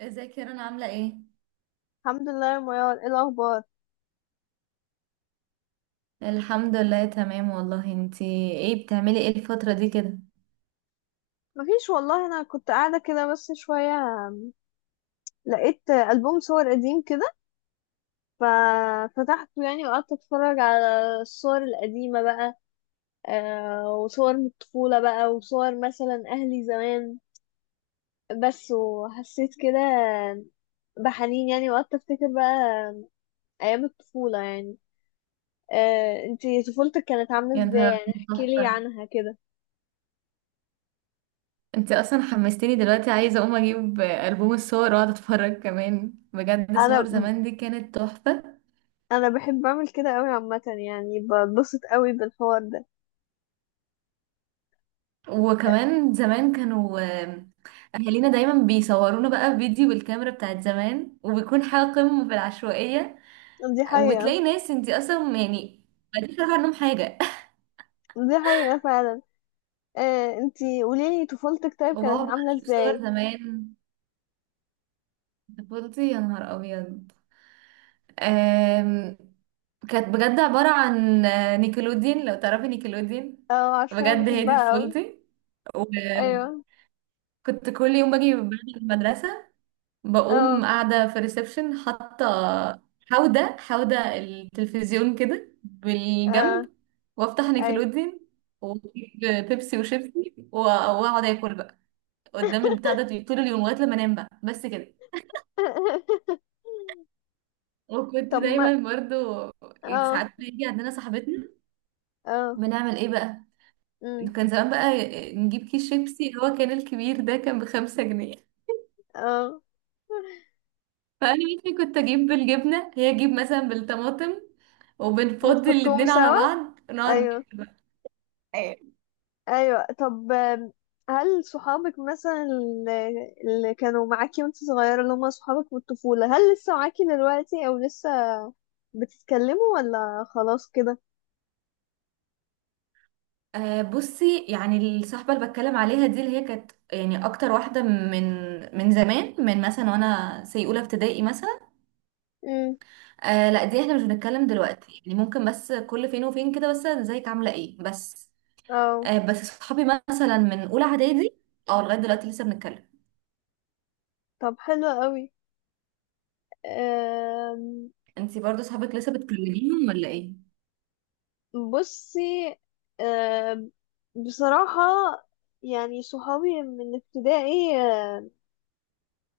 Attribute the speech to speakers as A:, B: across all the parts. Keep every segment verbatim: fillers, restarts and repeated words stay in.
A: ازيك يا رنا عاملة ايه؟
B: الحمد لله يا ميار، ايه الاخبار؟
A: الحمد لله تمام والله انتي. ايه بتعملي ايه الفترة دي كده؟
B: مفيش والله. انا كنت قاعده كده بس شويه. لقيت البوم صور قديم كده ففتحته يعني وقعدت اتفرج على الصور القديمه بقى. آه وصور من الطفوله بقى، وصور مثلا اهلي زمان بس. وحسيت كده بحنين يعني وقعدت افتكر بقى ايام الطفوله يعني. آه انتي طفولتك كانت عامله
A: يا
B: ازاي
A: نهار
B: يعني؟
A: أبيض،
B: احكيلي
A: تحفة.
B: عنها كده.
A: انتي اصلا حمستيني دلوقتي، عايزة اقوم اجيب ألبوم الصور واقعد اتفرج كمان، بجد صور
B: انا
A: زمان دي كانت تحفة.
B: انا بحب اعمل كده قوي عامه يعني، بتبسط قوي بالحوار ده.
A: وكمان زمان كانوا آه، اهالينا دايما بيصورونا بقى فيديو بالكاميرا بتاعت زمان، وبيكون حاجة قمة في العشوائية.
B: دي حقيقة.
A: وبتلاقي ناس انتي اصلا يعني ما فاكرة عنهم حاجة.
B: دي حقيقة فعلا. آه، انتي قوليلي طفولتك طيب، كانت
A: وبقعد بقى
B: عاملة
A: اشوف صور
B: ازاي؟
A: زمان. طفولتي يا نهار ابيض، آم، كانت بجد عبارة عن آه، نيكلوديان، لو تعرفي نيكلوديان.
B: اه، عشان أنا
A: بجد هي دي
B: بحبها اوي.
A: طفولتي. وكنت
B: ايوه.
A: كل يوم باجي بعد المدرسة،
B: اه.
A: بقوم قاعدة في الريسبشن، حاطة حودة حودة التلفزيون كده
B: اه.
A: بالجنب، وافتح
B: ايوه.
A: نيكلوديان واجيب بيبسي وشيبسي و- واقعد اكل بقى قدام البتاع ده طول اليوم لغاية لما انام بقى، بس كده. وكنت
B: طب ما
A: دايما برضو
B: اه.
A: ساعات بيجي عندنا صاحبتنا،
B: اه.
A: بنعمل ايه بقى؟
B: أمم،
A: كان زمان بقى نجيب كيس شيبسي اللي هو كان الكبير ده كان بخمسة جنيه،
B: اه
A: فانا مثلا كنت اجيب بالجبنه، هي تجيب مثلا بالطماطم، وبنفضي
B: وتحطوهم
A: الاتنين على
B: سوا؟
A: بعض ونقعد
B: ايوه.
A: ناكل بقى. أيوة.
B: ايوه. طب آم، هل صحابك مثلا اللي اللي كانوا معاكي وانت صغيرة، اللي هم صحابك من الطفولة، هل لسه معاكي دلوقتي؟ او لسه بتتكلموا ولا خلاص كده؟
A: آه بصي، يعني الصحبه اللي بتكلم عليها دي اللي هي كانت يعني اكتر واحده من من زمان، من مثلا وانا سي اولى ابتدائي مثلا. آه لا دي احنا مش بنتكلم دلوقتي، يعني ممكن بس كل فين وفين كده، بس ازيك عامله ايه بس.
B: اه.
A: آه، بس صحابي مثلا من اولى اعدادي اه لغايه دلوقتي لسه بنتكلم.
B: طب حلو قوي. أم،
A: انتي برضو صحابك لسه بتكلميهم ولا ايه؟
B: بصي. أم، بصراحة يعني صحابي من ابتدائي. أم،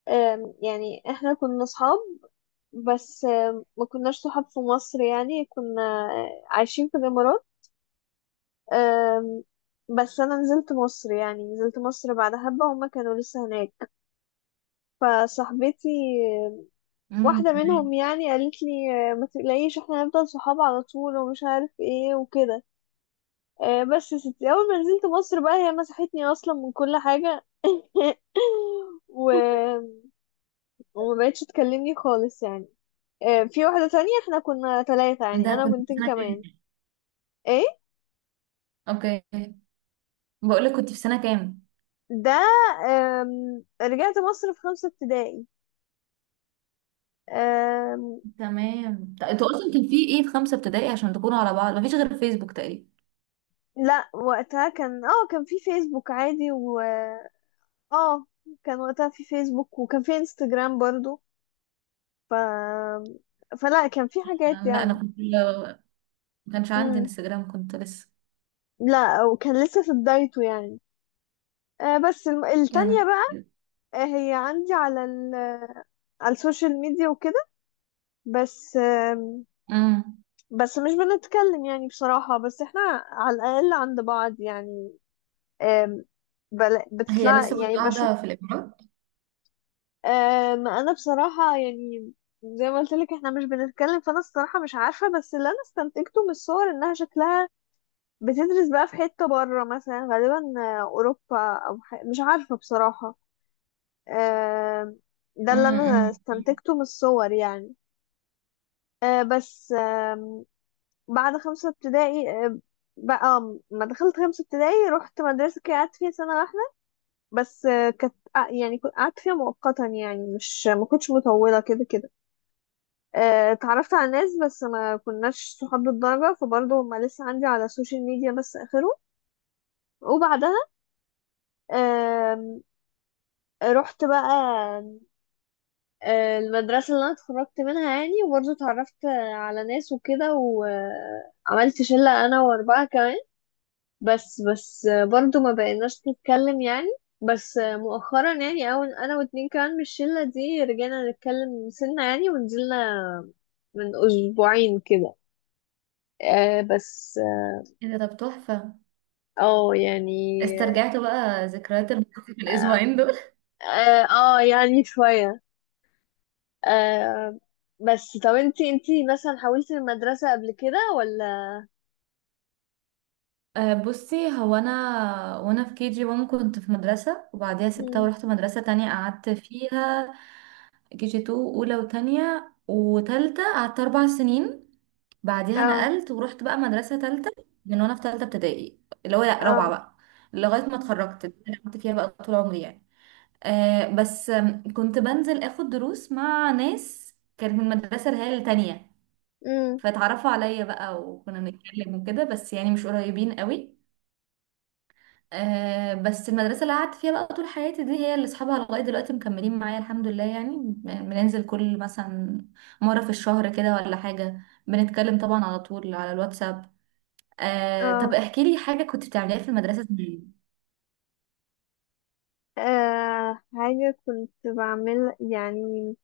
B: أم، يعني احنا كنا صحاب، بس أم، ما كناش صحاب في مصر. يعني كنا عايشين في الإمارات. أم، بس أنا نزلت مصر، يعني نزلت مصر بعد حبة، هما كانوا لسه هناك. فصاحبتي
A: امم
B: واحدة
A: تمام.
B: منهم يعني قالت لي آه، ما تقلقيش، احنا هنفضل صحاب على طول ومش عارف ايه وكده. آه، بس يا ستي، اول ما نزلت مصر بقى هي مسحتني اصلا من كل حاجة و... وما بقتش تكلمني خالص يعني. آه، في واحدة تانية، احنا كنا ثلاثة يعني،
A: ده
B: انا
A: كنت في
B: وبنتين
A: سنه
B: كمان.
A: كام؟
B: ايه
A: اوكي بقول لك كنت في سنه كام؟
B: ده؟ آم، رجعت مصر في خمسة ابتدائي. آم،
A: تمام. ط- انتوا اصلا كان في ايه في خمسه ابتدائي عشان تكونوا على بعض؟ مفيش غير فيسبوك تقريبا.
B: لا، وقتها كان اه كان في فيسبوك عادي، و اه كان وقتها في فيسبوك، وكان في انستجرام برضو. ف فلا كان في حاجات
A: لا انا
B: يعني.
A: كنت، ما كانش عندي
B: امم
A: انستجرام، كنت لسه
B: لا، وكان لسه في بدايته يعني. آه بس الم... التانية
A: يعني.
B: بقى. آه هي عندي على ال... على السوشيال ميديا وكده. بس آم،
A: امم.
B: بس مش بنتكلم يعني بصراحة، بس احنا على الأقل عند بعض يعني. آم، بل...
A: هي
B: بتطلع
A: لسه برضو
B: يعني بشوف.
A: قاعده في الامارات.
B: أم، انا بصراحة يعني زي ما قلت لك احنا مش بنتكلم، فانا الصراحة مش عارفة، بس اللي انا استنتجته من الصور انها شكلها بتدرس بقى في حتة بره، مثلا غالبا آه، اوروبا او ح... مش عارفة بصراحة. أم، ده اللي
A: امم. امم.
B: انا استنتجته من الصور يعني. أه، بس أم، بعد خمسة ابتدائي أه، بقى آه، ما دخلت خمسة ابتدائي رحت مدرسة كده قعدت فيها سنة واحدة بس. آه، كانت آه، يعني كنت قعدت فيها مؤقتا يعني، مش ما كنتش مطولة كده كده. آه، اتعرفت على ناس بس ما كناش صحاب بالدرجة، فبرضه هما لسه عندي على السوشيال ميديا بس آخره. وبعدها آم، رحت بقى آه، المدرسة اللي أنا اتخرجت منها يعني، وبرضه اتعرفت آه، على ناس وكده، وعملت شلة أنا وأربعة كمان. بس بس آه، برضه ما بقيناش نتكلم يعني. بس آه، مؤخرا يعني، أول أنا واتنين كمان من الشلة دي رجعنا نتكلم سنة يعني، ونزلنا من أسبوعين كده. آه، بس آه،
A: ايه ده، طب تحفه،
B: اه يعني.
A: استرجعتوا بقى ذكريات المدرسة في الاسبوعين.
B: اه. آه، يعني شوية. آه بس طب انتي انتي مثلا حاولتي المدرسة قبل كده ولا؟
A: أه بصي، هو انا وانا في كي جي واحد كنت في مدرسه، وبعديها سبتها
B: مم.
A: ورحت مدرسه تانية قعدت فيها كي جي اتنين اولى وتانية وتالتة، قعدت اربع سنين. بعديها
B: اه.
A: نقلت ورحت بقى مدرسه تالتة، من وانا في تالتة ابتدائي، اللي هو لأ، رابعه
B: اه.
A: بقى، لغايه ما اتخرجت، اللي انا قعدت فيها بقى طول عمري يعني. أه بس آم، كنت بنزل اخد دروس مع ناس كانت من المدرسه اللي هي التانية،
B: مم.
A: فاتعرفوا عليا بقى وكنا بنتكلم وكده، بس يعني مش قريبين قوي. آه بس المدرسة اللي قعدت فيها بقى طول حياتي دي هي اللي اصحابها لغاية دلوقتي مكملين معايا الحمد لله، يعني ب- بننزل كل مثلا مرة في الشهر كده ولا حاجة، بنتكلم طبعا على طول على الواتساب. آه طب
B: اه.
A: احكي لي حاجة كنت بتعمليها في المدرسة زمان.
B: آه، حاجة كنت بعمل يعني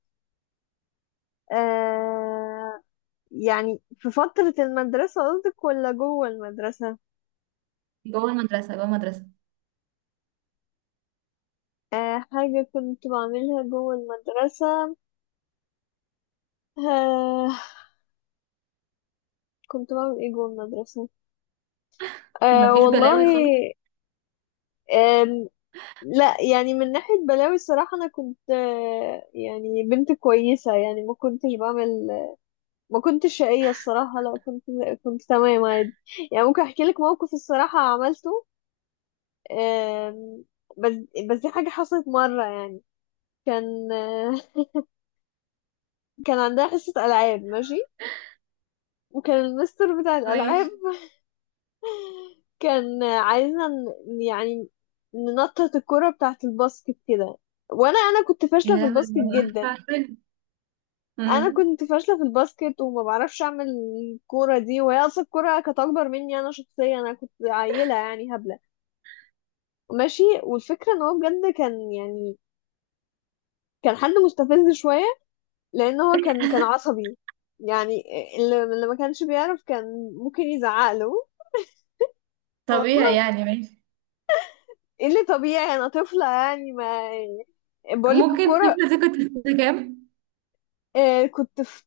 B: آه يعني، في فترة المدرسة قصدك ولا جوه المدرسة؟
A: جوه المدرسة جوه المدرسة.
B: آه حاجة كنت بعملها جوه المدرسة. آه كنت بعمل ايه جوه المدرسة؟ آه
A: مفيش
B: والله.
A: بلاوي خالص.
B: لا، يعني من ناحية بلاوي الصراحة أنا كنت آه، يعني بنت كويسة يعني، ما كنتش بعمل. ما كنتش شقية الصراحة، لا كنت كنت تمام عادي. يعني ممكن أحكي لك موقف الصراحة عملته. آم، بس بس دي حاجة حصلت مرة يعني. كان آه، كان عندها حصة ألعاب ماشي، وكان المستر بتاع الألعاب
A: ماشي.
B: كان عايزنا ن- يعني ننطط الكرة بتاعة الباسكت كده. وأنا أنا كنت فاشلة
A: يا
B: في الباسكت
A: لهوي،
B: جدا.
A: عارفة عارفة.
B: انا
A: امم.
B: كنت فاشله في الباسكت وما بعرفش اعمل الكوره دي، وهي اصلا الكوره كانت اكبر مني انا شخصيا. انا كنت عيله يعني هبله ماشي. والفكره ان هو بجد كان يعني كان حد مستفز شويه، لان هو كان كان عصبي يعني. اللي اللي ما كانش بيعرف كان ممكن يزعق له. والله،
A: طبيعي يعني، ماشي.
B: ايه اللي طبيعي، انا طفله يعني، ما بقولك
A: ممكن
B: الكوره.
A: تفلسي، كنت في سنة كام؟
B: آه، كنت في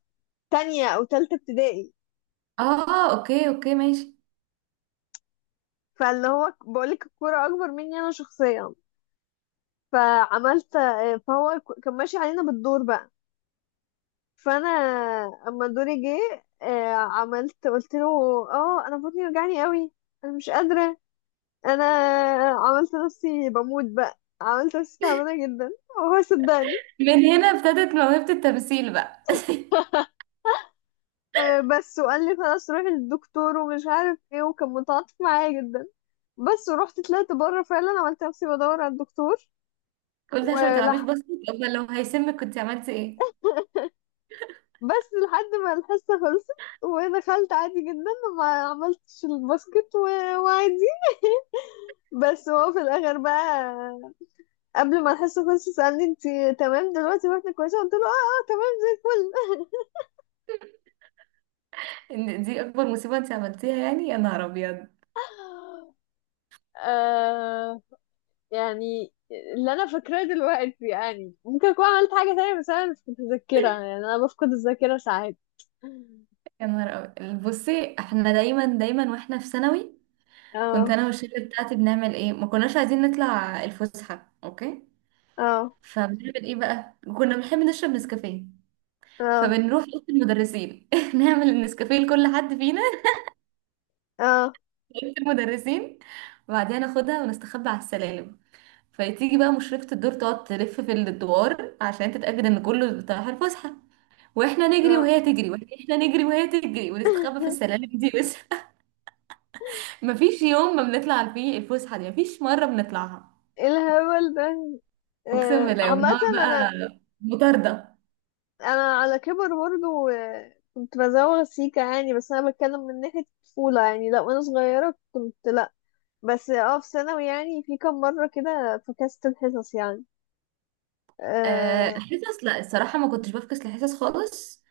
B: تانية او تالتة ابتدائي.
A: اه اوكي اوكي ماشي.
B: فاللي هو بقولك الكوره اكبر مني انا شخصيا. فعملت آه، فهو ك- كان ماشي علينا بالدور بقى. فانا اما دوري جه آه، عملت قلت له اه انا بطني وجعني قوي، انا مش قادره. انا عملت نفسي بموت بقى، عملت نفسي تعبانه جدا وهو صدقني.
A: من هنا ابتدت موهبة التمثيل بقى.
B: آه، بس وقال لي خلاص روحي للدكتور ومش عارف ايه، وكان متعاطف معايا جدا. بس ورحت طلعت بره فعلا، عملت نفسي بدور على
A: قلت عشان ما تلعبيش
B: الدكتور
A: باسكت، امال لو هيسمك كنت عملتي ايه؟
B: بس لحد ما الحصة خلصت. ودخلت عادي جدا، ما عملتش الباسكت و- وعادي. بس هو في الآخر بقى قبل ما الحصة خلصت سألني انتي تمام دلوقتي واحنا كويسة، قلت له اه اه تمام زي الفل.
A: ان دي اكبر مصيبه انت عملتيها يعني، يا نهار ابيض.
B: آه يعني اللي انا فاكراه دلوقتي، يعني ممكن اكون عملت حاجة تانية بس انا مش متذكرة. يعني انا بفقد الذاكرة ساعات.
A: يا نهار ابيض، بصي احنا دايما دايما واحنا في ثانوي، كنت
B: اه.
A: انا والشله بتاعتي بنعمل ايه؟ ما كناش عايزين نطلع الفسحه، اوكي.
B: اه.
A: فبنعمل ايه بقى؟ كنا بنحب نشرب نسكافيه،
B: اه.
A: فبنروح اوضه المدرسين نعمل النسكافيه لكل حد فينا.
B: اه.
A: أوضة المدرسين، وبعدين ناخدها ونستخبى على السلالم، فتيجي بقى مشرفة الدور تقعد تلف في الدوار عشان تتأكد ان كله رايح الفسحة، واحنا نجري
B: اه.
A: وهي تجري واحنا نجري وهي تجري ونستخبى في السلالم دي بس. مفيش يوم ما بنطلع فيه الفسحه دي، مفيش مره بنطلعها،
B: ايه الهبل ده.
A: اقسم
B: آه،
A: بالله،
B: عامة
A: ونقعد
B: أنا
A: بقى مطارده.
B: انا على كبر برضه آه، كنت بزوغ سيكا يعني. بس انا بتكلم من ناحية الطفولة يعني، لا وانا صغيرة كنت لا. بس اه في ثانوي يعني، في كام مرة كده فكست الحصص يعني.
A: آه،
B: آه.
A: حصص لا الصراحه ما كنتش بفكس لحصص خالص،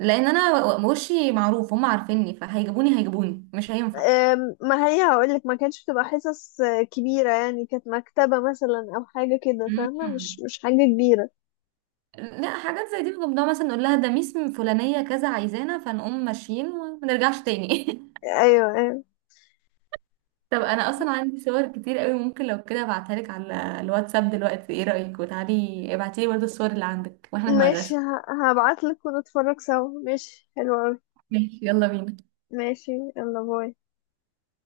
A: لان انا و- وشي معروف، هم عارفيني فهيجيبوني، هيجيبوني مش هينفع.
B: آه. ما هي هقولك ما كانتش بتبقى حصص آه، كبيرة يعني، كانت مكتبة مثلا أو حاجة كده فاهمة، مش
A: مم.
B: مش حاجة كبيرة.
A: لا حاجات زي دي بنقوم ده مثلا نقول لها ده ميس فلانيه كذا عايزانا، فنقوم ماشيين وما نرجعش تاني.
B: أيوة. أيوة.
A: طب انا اصلا عندي صور كتير قوي، ممكن لو كده ابعتها لك على الواتساب دلوقتي، ايه رأيك؟ وتعالي ابعتي لي برضه الصور اللي عندك واحنا في
B: ماشي.
A: المدرسة.
B: ه- هبعتلك ونتفرج سوا. ماشي حلو أوي.
A: ماشي يلا بينا.
B: ماشي. يلا باي.